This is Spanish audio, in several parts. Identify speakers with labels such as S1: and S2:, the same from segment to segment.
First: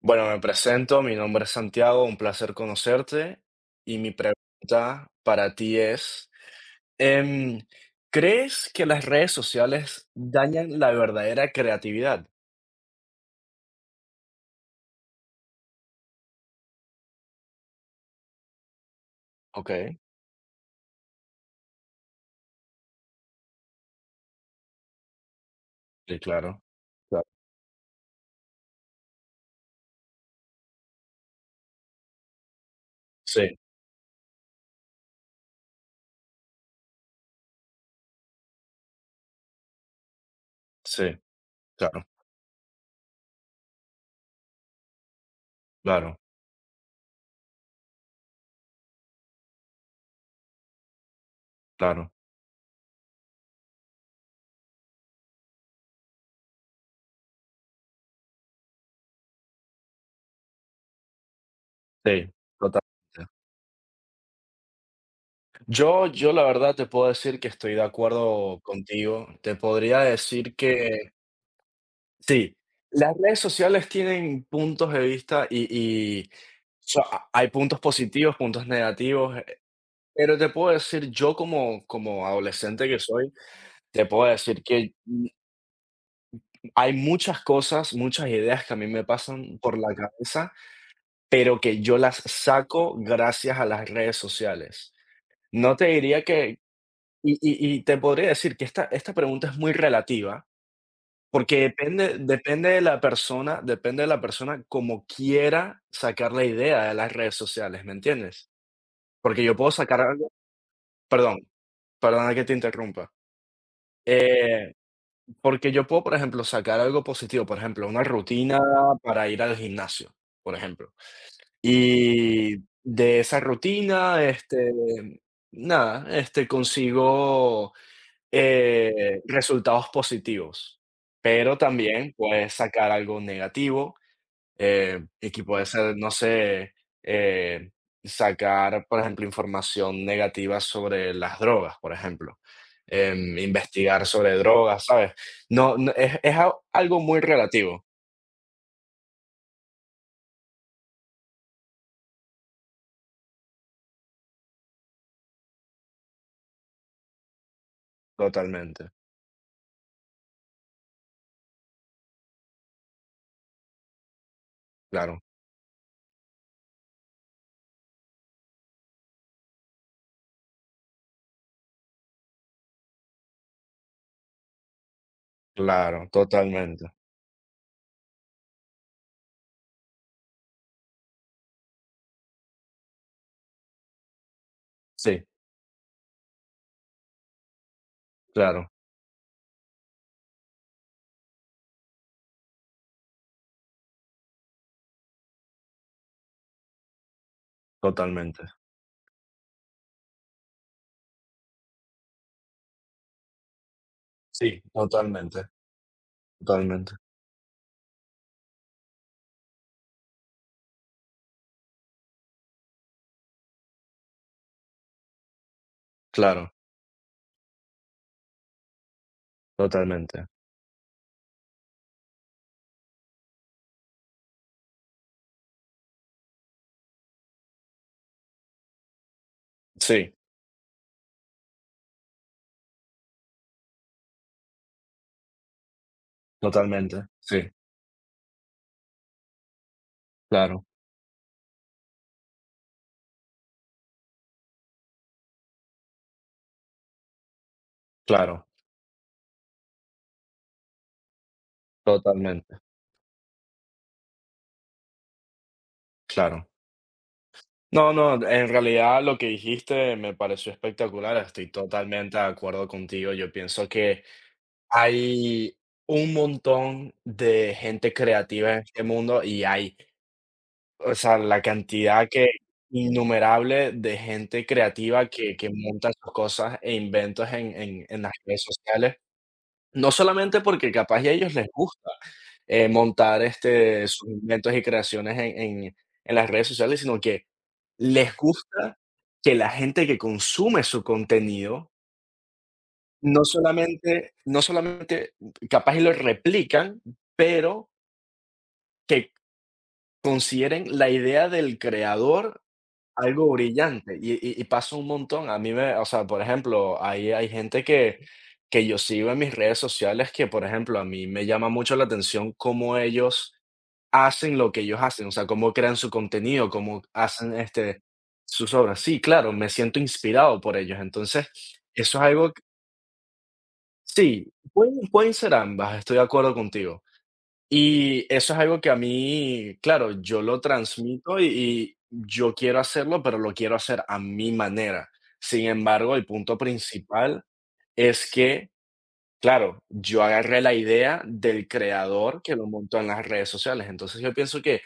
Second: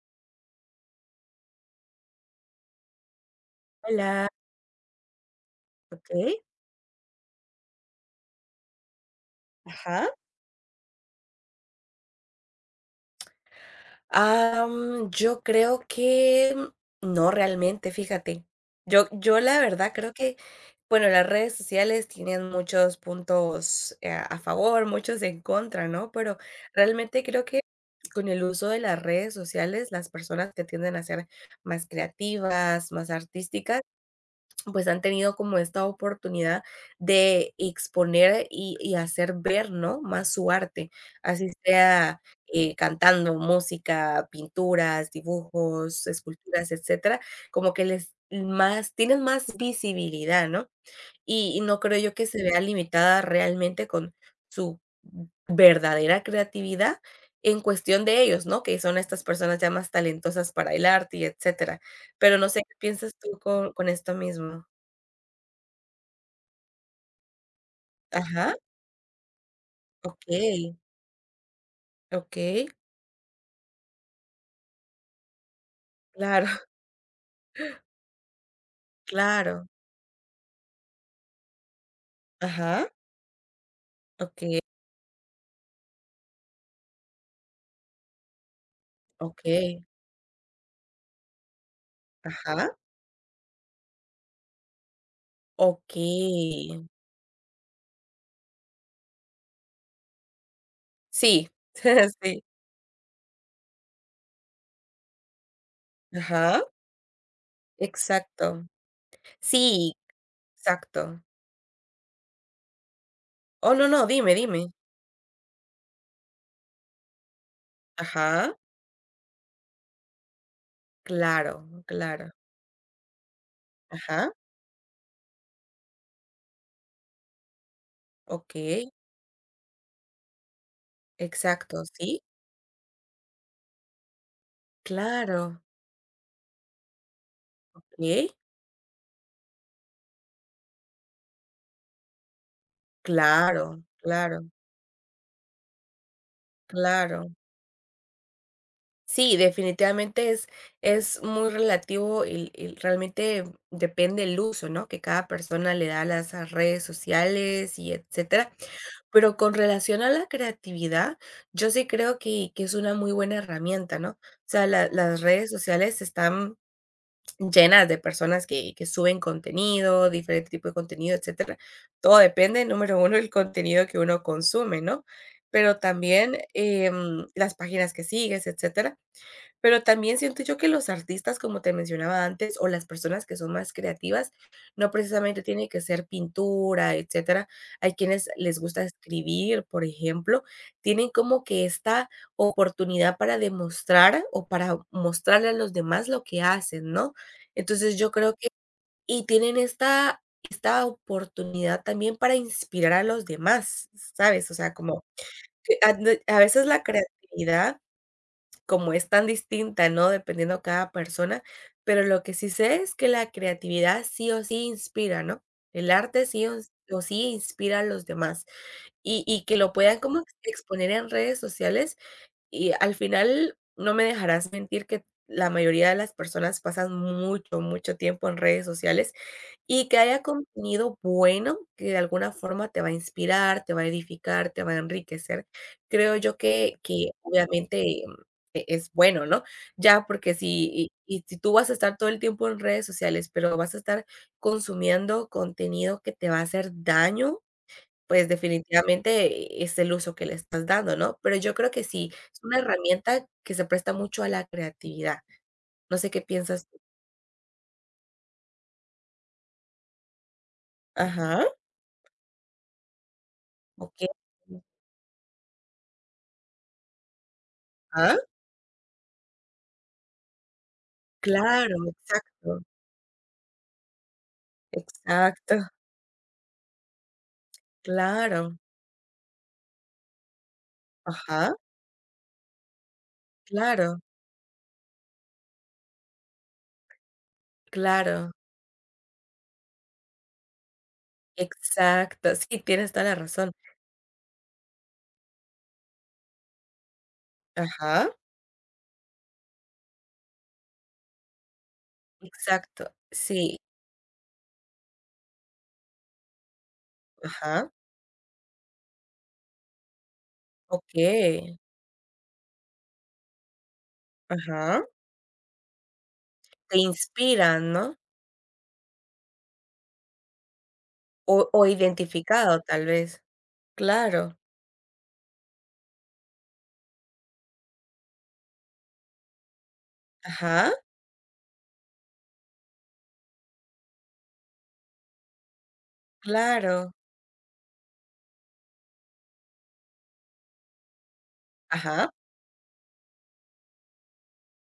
S1: Bueno, me presento, mi nombre es Santiago, un placer conocerte y mi
S2: Hola,
S1: pregunta para ti
S2: ¿ok?
S1: es, em, ¿crees que las redes
S2: Ajá.
S1: sociales dañan la verdadera creatividad?
S2: Yo creo que no realmente, fíjate. Yo la
S1: Ok,
S2: verdad creo que, bueno, las redes sociales tienen muchos puntos, a favor, muchos en contra, ¿no?
S1: sí,
S2: Pero
S1: claro,
S2: realmente
S1: claro.
S2: creo que con el uso de las redes sociales, las personas que tienden a ser más creativas, más
S1: Sí,
S2: artísticas pues han tenido como esta oportunidad de exponer y hacer ver, ¿no? Más su arte,
S1: sí,
S2: así
S1: claro,
S2: sea cantando música, pinturas, dibujos,
S1: claro,
S2: esculturas, etcétera, como que les más, tienen más visibilidad, ¿no? Y no creo
S1: claro,
S2: yo que se vea limitada realmente con su verdadera creatividad en cuestión de ellos, ¿no? Que son estas personas ya más talentosas para el arte y etcétera.
S1: sí,
S2: Pero no sé qué
S1: totalmente.
S2: piensas tú con esto mismo.
S1: Yo la verdad te puedo decir que estoy de
S2: Ajá,
S1: acuerdo contigo. Te podría decir
S2: okey,
S1: que sí,
S2: okey,
S1: las redes sociales tienen puntos de vista y
S2: claro,
S1: so ha hay puntos positivos, puntos negativos,
S2: claro,
S1: pero te puedo decir, yo como adolescente
S2: ajá,
S1: que soy, te puedo
S2: okey,
S1: decir que hay muchas cosas, muchas ideas que a mí me pasan por
S2: okey,
S1: la cabeza, pero que yo las
S2: ajá,
S1: saco gracias a las redes sociales. No te diría que
S2: okey.
S1: Y te podría decir que esta pregunta es muy relativa,
S2: Sí,
S1: porque depende
S2: sí,
S1: depende de la persona, depende de la persona como quiera sacar la
S2: ajá,
S1: idea de las redes sociales, ¿me entiendes?
S2: exacto.
S1: Porque yo puedo
S2: Sí,
S1: sacar algo,
S2: exacto.
S1: perdón, perdona que te interrumpa.
S2: Oh, no, no, dime, dime.
S1: Eh, Porque yo puedo, por ejemplo, sacar algo positivo, por ejemplo, una
S2: Ajá,
S1: rutina para ir al gimnasio, por ejemplo.
S2: claro, claro,
S1: Y de esa rutina,
S2: ajá,
S1: nada, consigo
S2: okey,
S1: resultados positivos, pero
S2: exacto,
S1: también
S2: sí,
S1: puedes sacar algo negativo. Y que
S2: claro,
S1: puede ser, no sé, eh,
S2: okey,
S1: sacar, por ejemplo, información negativa sobre las drogas, por ejemplo.
S2: claro,
S1: Investigar sobre
S2: claro,
S1: drogas, ¿sabes? No, no, es, es algo muy
S2: claro.
S1: relativo.
S2: Sí, definitivamente es muy relativo y el realmente depende el uso, ¿no?, que cada persona le da a las redes sociales y etcétera.
S1: Totalmente,
S2: Pero con relación a la creatividad, yo sí creo que es una muy buena herramienta, ¿no? O sea, la
S1: claro,
S2: las redes sociales están llenas de personas que suben contenido, diferente tipo de contenido, etcétera. Todo depende, número uno, el contenido que uno consume, ¿no? Pero
S1: claro,
S2: también,
S1: totalmente.
S2: las páginas que sigues, etcétera. Pero también siento yo que los artistas, como te mencionaba antes, o las personas que son más creativas, no
S1: Sí,
S2: precisamente tiene que ser pintura, etcétera. Hay quienes les
S1: claro,
S2: gusta escribir, por ejemplo, tienen como que esta oportunidad para demostrar o para mostrarle a los demás lo que hacen, ¿no? Entonces yo creo que
S1: totalmente.
S2: y tienen esta oportunidad también para inspirar a los demás, ¿sabes? O
S1: Sí,
S2: sea, como
S1: totalmente,
S2: que a veces la
S1: totalmente.
S2: creatividad como es tan distinta, ¿no? Dependiendo cada persona, pero lo que sí sé es que la creatividad sí o sí inspira, ¿no? El arte sí
S1: Claro,
S2: o sí inspira a los demás y que lo puedan como
S1: totalmente.
S2: exponer en redes sociales y al final no me dejarás mentir que la mayoría de las personas pasan mucho, mucho tiempo en redes sociales y que
S1: Sí,
S2: haya contenido bueno, que de alguna forma te va a inspirar, te va a edificar, te va a enriquecer. Creo yo que
S1: totalmente.
S2: que
S1: Sí,
S2: obviamente, es bueno, ¿no? Ya, porque
S1: claro,
S2: si si tú vas a estar todo el tiempo en redes sociales, pero vas a estar consumiendo contenido que te va a hacer daño, pues
S1: claro,
S2: definitivamente es el uso que le estás dando, ¿no? Pero yo creo que sí, es una
S1: totalmente,
S2: herramienta que se presta mucho a la creatividad. No sé qué
S1: claro.
S2: piensas tú.
S1: No, no, en realidad lo que dijiste me pareció espectacular,
S2: Ajá,
S1: estoy totalmente de acuerdo contigo. Yo pienso que
S2: okey.
S1: hay un montón de gente
S2: Ajá.
S1: creativa en este mundo y hay, o sea, la
S2: Claro,
S1: cantidad que
S2: exacto,
S1: innumerable de gente creativa que
S2: exacto,
S1: monta sus cosas e inventos en, en las redes
S2: claro,
S1: sociales, no solamente porque capaz y a ellos les
S2: ajá,
S1: gusta montar,
S2: claro,
S1: sus inventos y creaciones en en en las redes sociales, sino que les
S2: claro,
S1: gusta que la gente que consume su contenido
S2: exacto, sí, tienes toda la
S1: no
S2: razón,
S1: solamente no solamente capaz y lo replican, pero
S2: ajá,
S1: que consideren la idea del creador
S2: exacto,
S1: algo
S2: sí,
S1: brillante, y pasa un montón. A mí me, o sea, por ejemplo, hay gente
S2: ajá,
S1: que yo sigo en mis redes sociales que, por ejemplo, a mí me llama
S2: okey,
S1: mucho la atención cómo ellos hacen lo que ellos
S2: ajá,
S1: hacen, o sea, cómo crean su contenido,
S2: te
S1: cómo hacen,
S2: inspiran, ¿no?
S1: sus obras. Sí, claro, me siento inspirado por ellos. Entonces,
S2: O
S1: eso es algo que
S2: identificado, tal vez, claro,
S1: sí, pueden ser ambas, estoy de acuerdo contigo. Y eso es algo que a mí, claro, yo lo
S2: ajá,
S1: transmito y yo quiero hacerlo, pero lo quiero hacer a mi manera. Sin embargo, el punto
S2: claro,
S1: principal es que, claro, yo agarré la idea del
S2: ajá,
S1: creador que lo montó en las redes sociales. Entonces yo pienso que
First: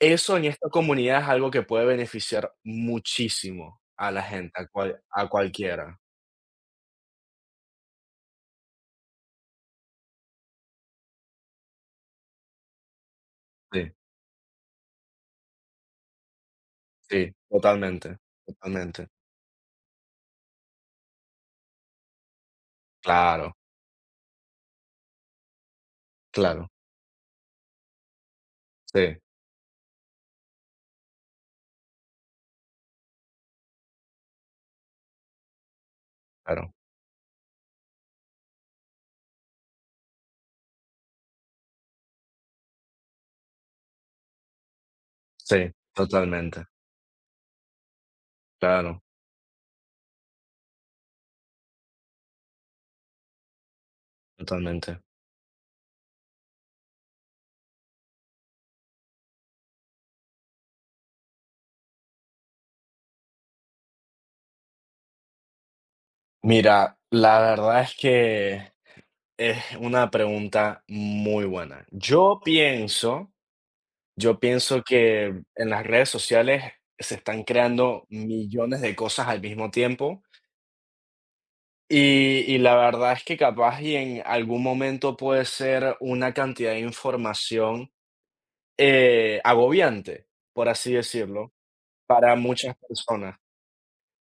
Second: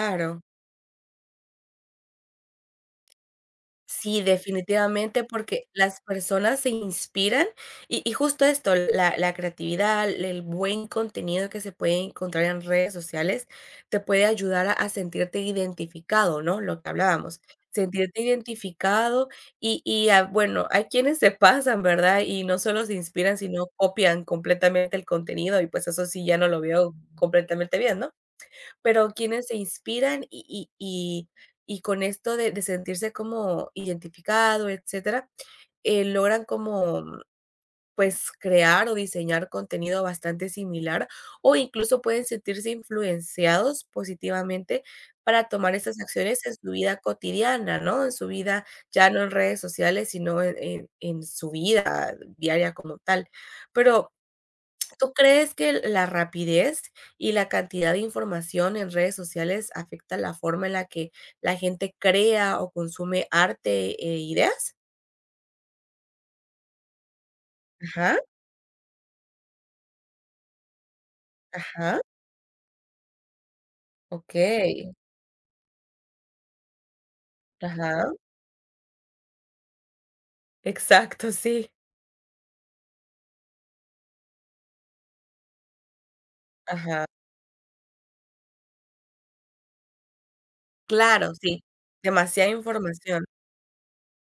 S1: eso en esta comunidad es algo que puede beneficiar muchísimo a
S2: Sí,
S1: la gente, a,
S2: definitivamente,
S1: a
S2: porque
S1: cualquiera.
S2: las personas se inspiran y justo esto, la creatividad, el buen contenido que se puede encontrar en redes sociales,
S1: Sí,
S2: te puede ayudar a sentirte identificado, ¿no? Lo que
S1: sí,
S2: hablábamos,
S1: totalmente,
S2: sentirte
S1: totalmente.
S2: identificado y ah, bueno, hay quienes se pasan, ¿verdad? Y no solo se inspiran,
S1: Claro,
S2: sino copian completamente el contenido y pues eso sí ya no lo
S1: claro,
S2: veo completamente bien, ¿no? Pero
S1: sí,
S2: quienes se inspiran y con esto de sentirse como identificado, etcétera, logran
S1: claro,
S2: como, pues, crear o diseñar contenido bastante similar, o incluso pueden sentirse influenciados positivamente para
S1: sí,
S2: tomar estas acciones en
S1: totalmente.
S2: su vida cotidiana, ¿no? En su vida,
S1: Claro,
S2: ya no en redes sociales, sino en su vida diaria como tal. Pero
S1: totalmente.
S2: ¿tú crees que la rapidez y la cantidad de información en redes sociales afecta la forma en la que la gente crea o consume arte e ideas?
S1: Mira, la verdad es
S2: Ajá,
S1: que es una pregunta muy buena.
S2: ajá,
S1: Yo pienso
S2: okey,
S1: que en las redes sociales se están creando
S2: ajá,
S1: millones de cosas al mismo tiempo
S2: exacto, sí,
S1: y la verdad es que capaz y en algún momento puede ser una cantidad de
S2: ajá,
S1: información agobiante, por así
S2: claro,
S1: decirlo,
S2: sí,
S1: para
S2: demasiada
S1: muchas
S2: información,
S1: personas.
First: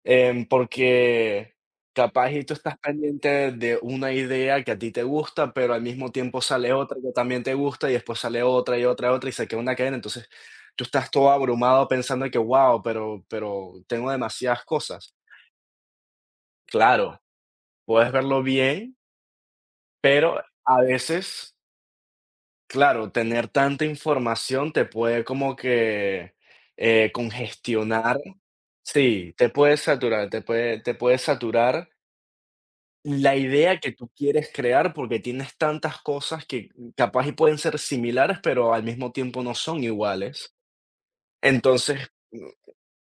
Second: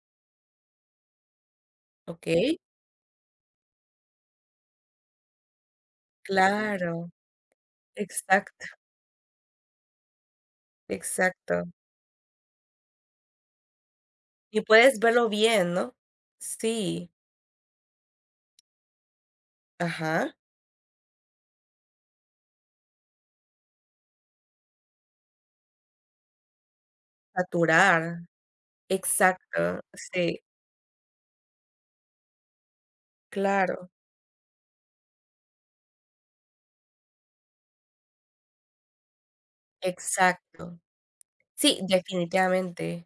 S1: Porque capaz y tú
S2: okey,
S1: estás pendiente de una idea que a ti te gusta, pero al mismo tiempo sale otra
S2: claro,
S1: que también te gusta y después sale
S2: exacto,
S1: otra y otra, otra y se queda una cadena. Entonces tú estás todo
S2: exacto,
S1: abrumado pensando que, wow, pero tengo
S2: y
S1: demasiadas
S2: puedes
S1: cosas.
S2: verlo bien, ¿no? Sí,
S1: Claro, puedes verlo bien,
S2: ajá,
S1: pero a veces, claro, tener tanta información te puede como que congestionar.
S2: saturar,
S1: Sí, te puede
S2: exacto,
S1: saturar,
S2: sí,
S1: te puede saturar la idea
S2: claro,
S1: que tú quieres crear, porque tienes tantas cosas que capaz y pueden ser similares, pero al mismo tiempo no son iguales.
S2: exacto. Sí,
S1: Entonces,
S2: definitivamente.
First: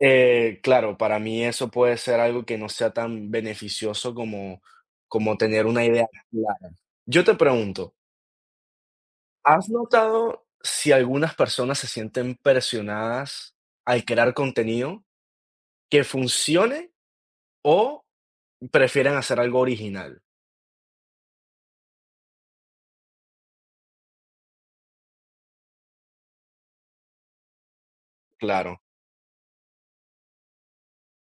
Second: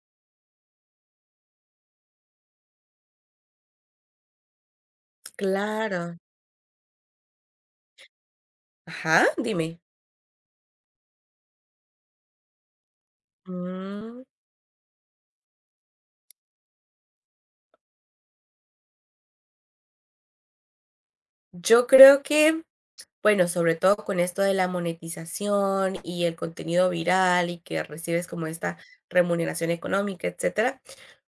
S1: claro, para mí eso puede ser algo que no sea tan beneficioso como, como tener una idea
S2: Claro.
S1: clara. Yo te pregunto,
S2: Ajá,
S1: ¿has
S2: dime.
S1: notado si algunas personas se sienten presionadas al
S2: Mm,
S1: crear contenido que funcione o prefieren hacer algo original?
S2: yo creo que, bueno, sobre todo con esto de la monetización y el contenido viral y que recibes como esta
S1: Claro,
S2: remuneración económica, etcétera,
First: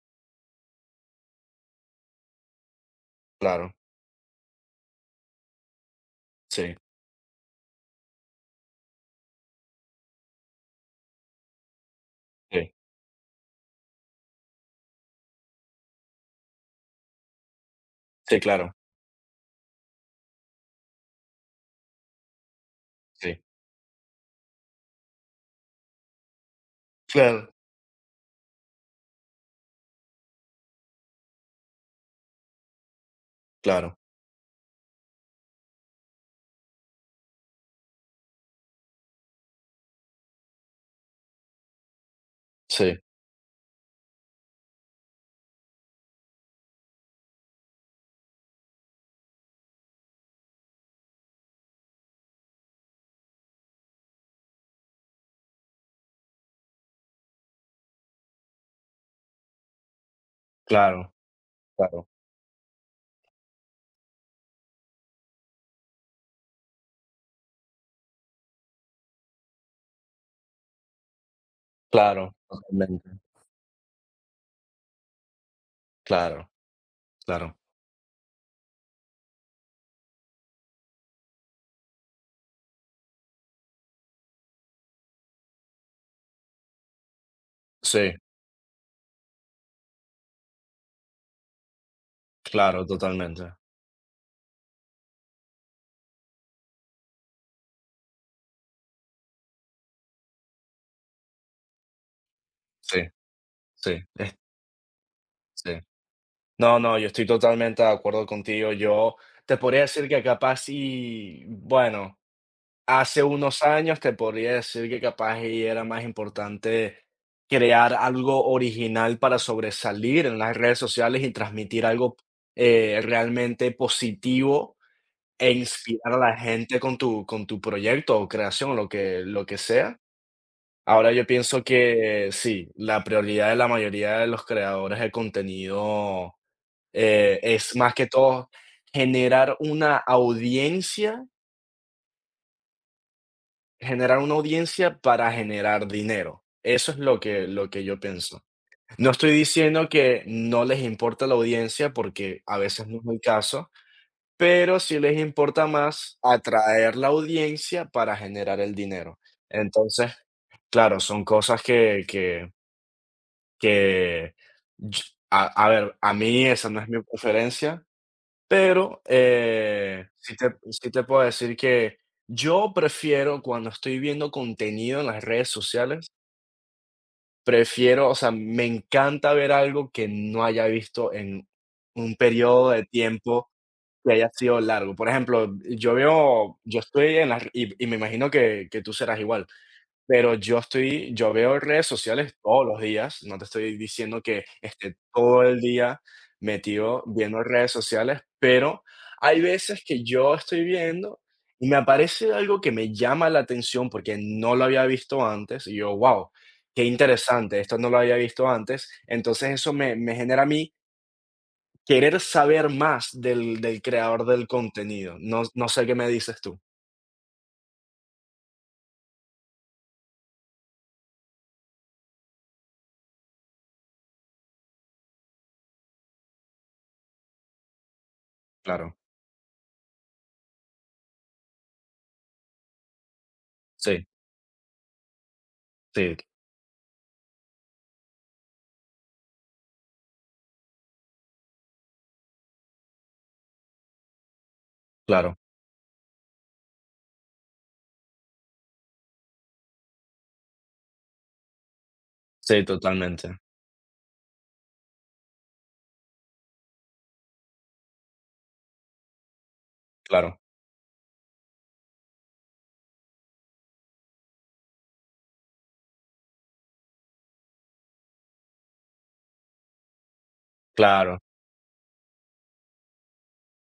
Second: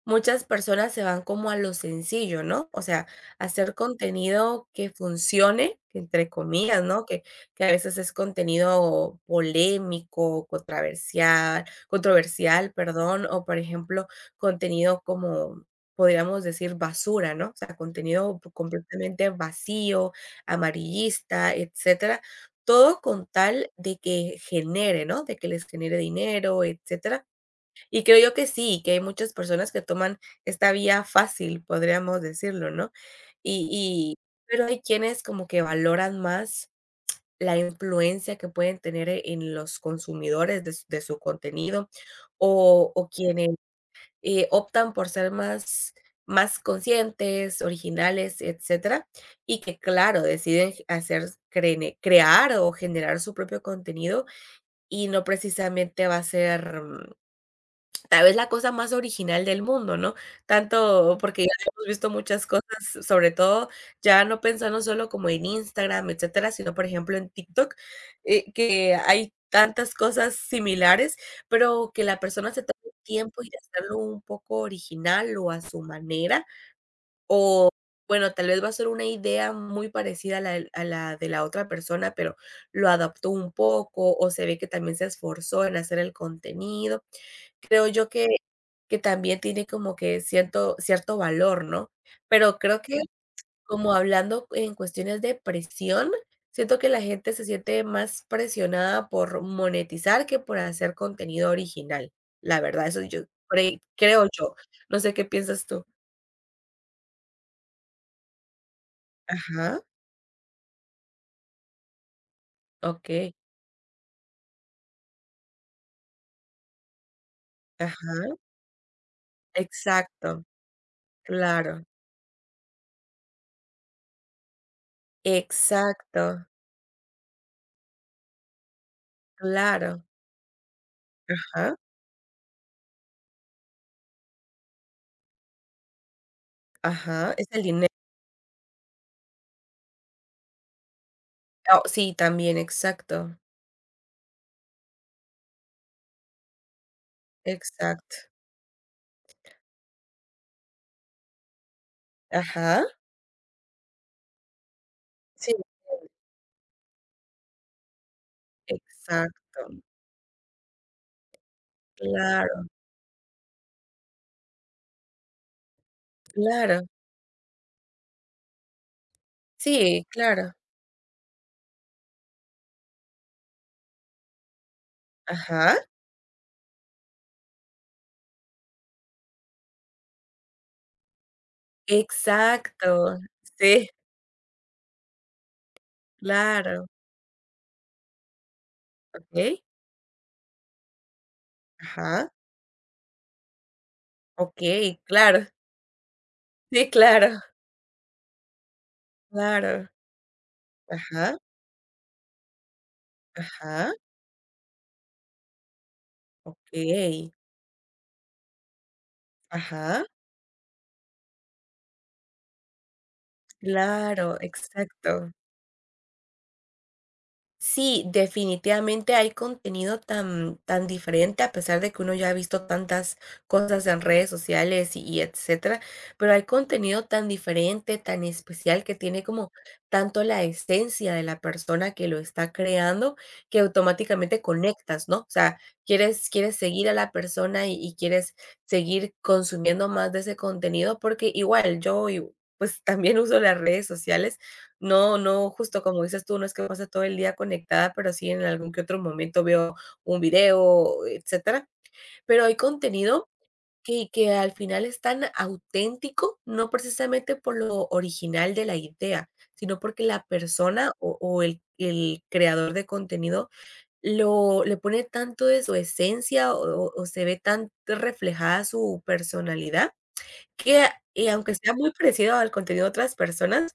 S2: muchas personas se van como a lo sencillo, ¿no? O sea,
S1: claro,
S2: hacer contenido que funcione, que entre
S1: sí,
S2: comillas, ¿no? Que a veces es contenido polémico, controversial, controversial,
S1: sí,
S2: perdón, o por ejemplo, contenido como podríamos decir basura, ¿no? O sea, contenido
S1: sí, claro,
S2: completamente vacío, amarillista, etcétera. Todo con
S1: sí.
S2: tal de que genere, ¿no? De que les genere dinero, etcétera,
S1: Claro.
S2: y creo yo que sí, que hay muchas personas que toman esta vía fácil, podríamos decirlo, ¿no? Y
S1: Claro,
S2: y pero hay quienes como que valoran más la influencia que pueden tener en los consumidores de su contenido,
S1: sí,
S2: o quienes, optan por ser más conscientes, originales, etcétera, y que, claro, deciden hacer crene crear o generar su propio contenido, y no precisamente va a ser tal vez la cosa más original del mundo, ¿no?
S1: claro,
S2: Tanto porque ya hemos
S1: claro,
S2: visto muchas cosas, sobre todo ya no pensando solo como en Instagram, etcétera, sino, por ejemplo, en TikTok, que hay tantas cosas similares, pero que la
S1: claro,
S2: persona se tome el
S1: totalmente,
S2: tiempo y hacerlo un poco original o a su manera.
S1: claro, claro,
S2: Bueno, tal vez va a ser una idea muy parecida a la del a la de la otra persona, pero lo adaptó un poco, o se ve que también se esforzó en hacer el contenido. Creo yo
S1: sí,
S2: que también tiene como que cierto valor, ¿no? Pero creo
S1: claro,
S2: que sí.
S1: totalmente,
S2: Como hablando en cuestiones de presión, siento que la gente se siente más presionada por monetizar que por hacer contenido original. La verdad,
S1: sí,
S2: eso yo crei
S1: sí,
S2: creo
S1: es
S2: yo. No sé qué piensas
S1: sí.
S2: tú.
S1: No, no, yo estoy totalmente de acuerdo contigo. Yo te
S2: Ajá,
S1: podría decir que capaz y, bueno, hace
S2: okey,
S1: unos años te podría decir que capaz y era más importante crear
S2: ajá,
S1: algo original para sobresalir en
S2: exacto,
S1: las redes sociales y
S2: claro,
S1: transmitir algo realmente positivo. E inspirar a la
S2: exacto,
S1: gente con tu proyecto o creación, lo que sea.
S2: claro,
S1: Ahora yo pienso
S2: ajá,
S1: que sí, la prioridad de la mayoría de los creadores de contenido,
S2: ajá, es el
S1: es
S2: dinero.
S1: más que todo generar una audiencia,
S2: Oh, sí, también, exacto,
S1: generar una audiencia para generar dinero. Eso es lo que yo
S2: exacto.
S1: pienso. No estoy diciendo que no les importa la audiencia, porque a
S2: Ajá,
S1: veces no es el caso. Pero sí les
S2: sí,
S1: importa más atraer la audiencia para generar el dinero.
S2: exacto,
S1: Entonces, claro, son cosas
S2: claro,
S1: que ch a ver, a mí esa no
S2: claro,
S1: es mi preferencia, pero,
S2: sí, claro,
S1: sí te puedo decir que yo prefiero cuando estoy viendo contenido en las redes
S2: ajá,
S1: sociales, prefiero, o sea, me encanta ver algo que no haya visto en un periodo de
S2: exacto,
S1: tiempo
S2: sí,
S1: que haya sido largo. Por ejemplo, yo veo, yo
S2: claro,
S1: estoy en las y me imagino que tú serás igual,
S2: okey,
S1: pero yo estoy, yo veo redes
S2: ajá,
S1: sociales todos los días, no te estoy diciendo que esté
S2: okey,
S1: todo
S2: claro,
S1: el día
S2: sí,
S1: metido
S2: claro,
S1: viendo redes sociales, pero hay veces
S2: claro,
S1: que yo estoy viendo
S2: ajá,
S1: y me aparece algo que me llama la atención
S2: ajá,
S1: porque no lo había visto antes y yo: wow, qué
S2: okey,
S1: interesante, esto no lo había visto antes. Entonces eso
S2: ajá,
S1: me genera a mí querer saber más del del creador
S2: claro,
S1: del contenido.
S2: exacto.
S1: No, no sé qué me dices tú.
S2: Sí, definitivamente hay contenido tan, tan diferente, a pesar de que uno ya ha visto tantas cosas en redes sociales y etcétera, pero hay contenido tan diferente, tan especial, que
S1: Claro.
S2: tiene como tanto la esencia de la persona que lo está creando, que
S1: Sí,
S2: automáticamente conectas, ¿no? O sea,
S1: sí,
S2: quieres seguir a la persona y quieres seguir consumiendo más de ese contenido, porque igual yo, pues también uso las redes sociales. No,
S1: claro.
S2: no, justo como dices tú, no es que pase todo el día conectada, pero sí en algún que otro momento veo un video, etcétera. Pero hay
S1: Sí,
S2: contenido
S1: totalmente.
S2: que al final es tan auténtico, no precisamente por lo original de la idea, sino porque la
S1: Claro,
S2: persona o el creador de contenido lo le pone tanto de su esencia o se ve tan reflejada su personalidad que,
S1: claro.
S2: y aunque sea muy parecido al contenido de otras personas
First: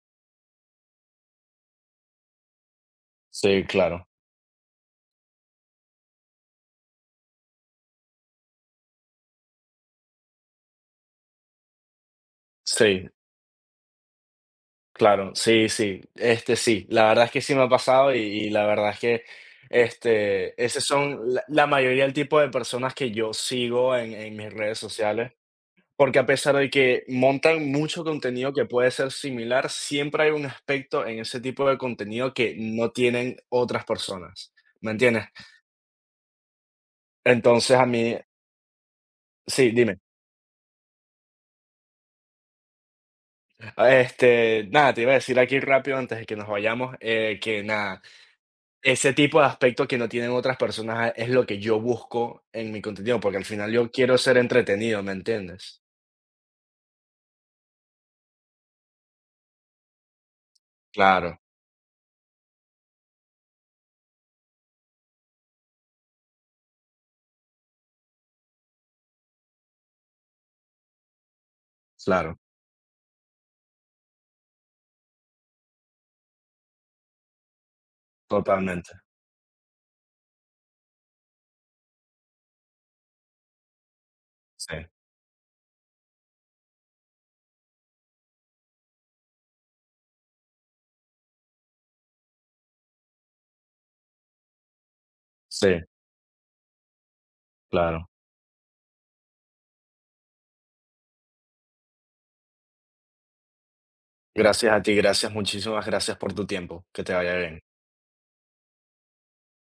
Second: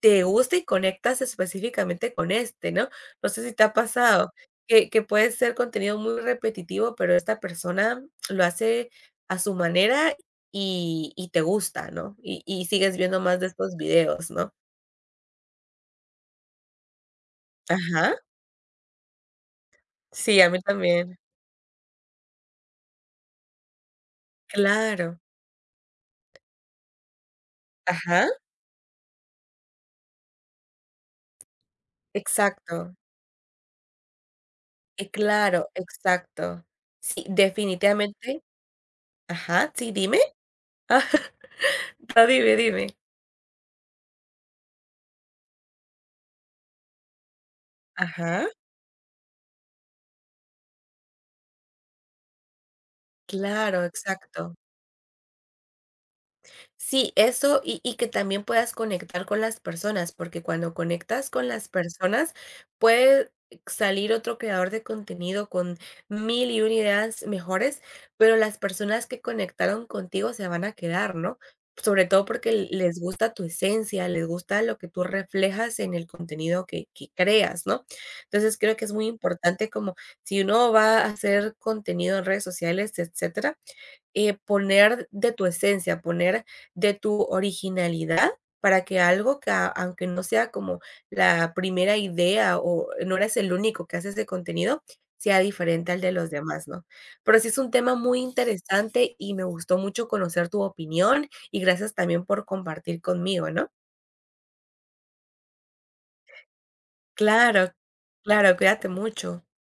S2: te gusta y conectas específicamente con este, ¿no? No sé si te
S1: Sí,
S2: ha
S1: claro.
S2: pasado que puede ser contenido muy repetitivo, pero esta persona lo hace a su manera y te gusta, ¿no? Y sigues
S1: Sí,
S2: viendo más de estos videos, ¿no?
S1: claro. Sí, sí. Sí. La verdad es que sí me ha pasado
S2: Ajá.
S1: y la verdad es que,
S2: Sí, a mí
S1: esas
S2: también.
S1: son la la mayoría del tipo de personas que yo sigo en mis redes
S2: Claro.
S1: sociales. Porque a pesar de que montan mucho
S2: Ajá.
S1: contenido que puede ser similar, siempre hay un aspecto en ese tipo de contenido que no
S2: Exacto.
S1: tienen otras personas, ¿me entiendes?
S2: Claro, exacto. Sí,
S1: Entonces a mí
S2: definitivamente.
S1: sí,
S2: Ajá. Sí,
S1: dime.
S2: dime. Ajá. Dime, dime.
S1: Nada, te iba a decir aquí rápido antes de que nos vayamos, que nada,
S2: Ajá.
S1: ese tipo de aspectos que no tienen otras personas es lo que yo busco en mi contenido, porque al final
S2: Claro,
S1: yo quiero ser
S2: exacto.
S1: entretenido, ¿me entiendes?
S2: Sí, eso que también puedas conectar con las personas, porque cuando conectas
S1: Claro,
S2: con las personas puede salir otro creador de contenido con mil y una ideas mejores, pero las personas que conectaron contigo se van a quedar, ¿no? Sobre todo
S1: claro,
S2: porque les gusta tu esencia, les gusta lo que tú reflejas en el contenido que creas, ¿no? Entonces creo que
S1: totalmente.
S2: es muy importante como si uno va a hacer contenido en redes sociales, etcétera,
S1: Sí,
S2: poner de tu esencia, poner de tu originalidad para que algo que aunque no sea como la primera idea o no eres el único que hace ese contenido, sea
S1: sí,
S2: diferente al de los demás, ¿no? Pero sí es un tema
S1: claro.
S2: muy interesante y me gustó mucho conocer tu opinión y gracias también por compartir conmigo, ¿no?
S1: Gracias a ti, gracias, muchísimas gracias por tu tiempo. Que te vaya bien.
S2: Claro, claro, cuídate mucho.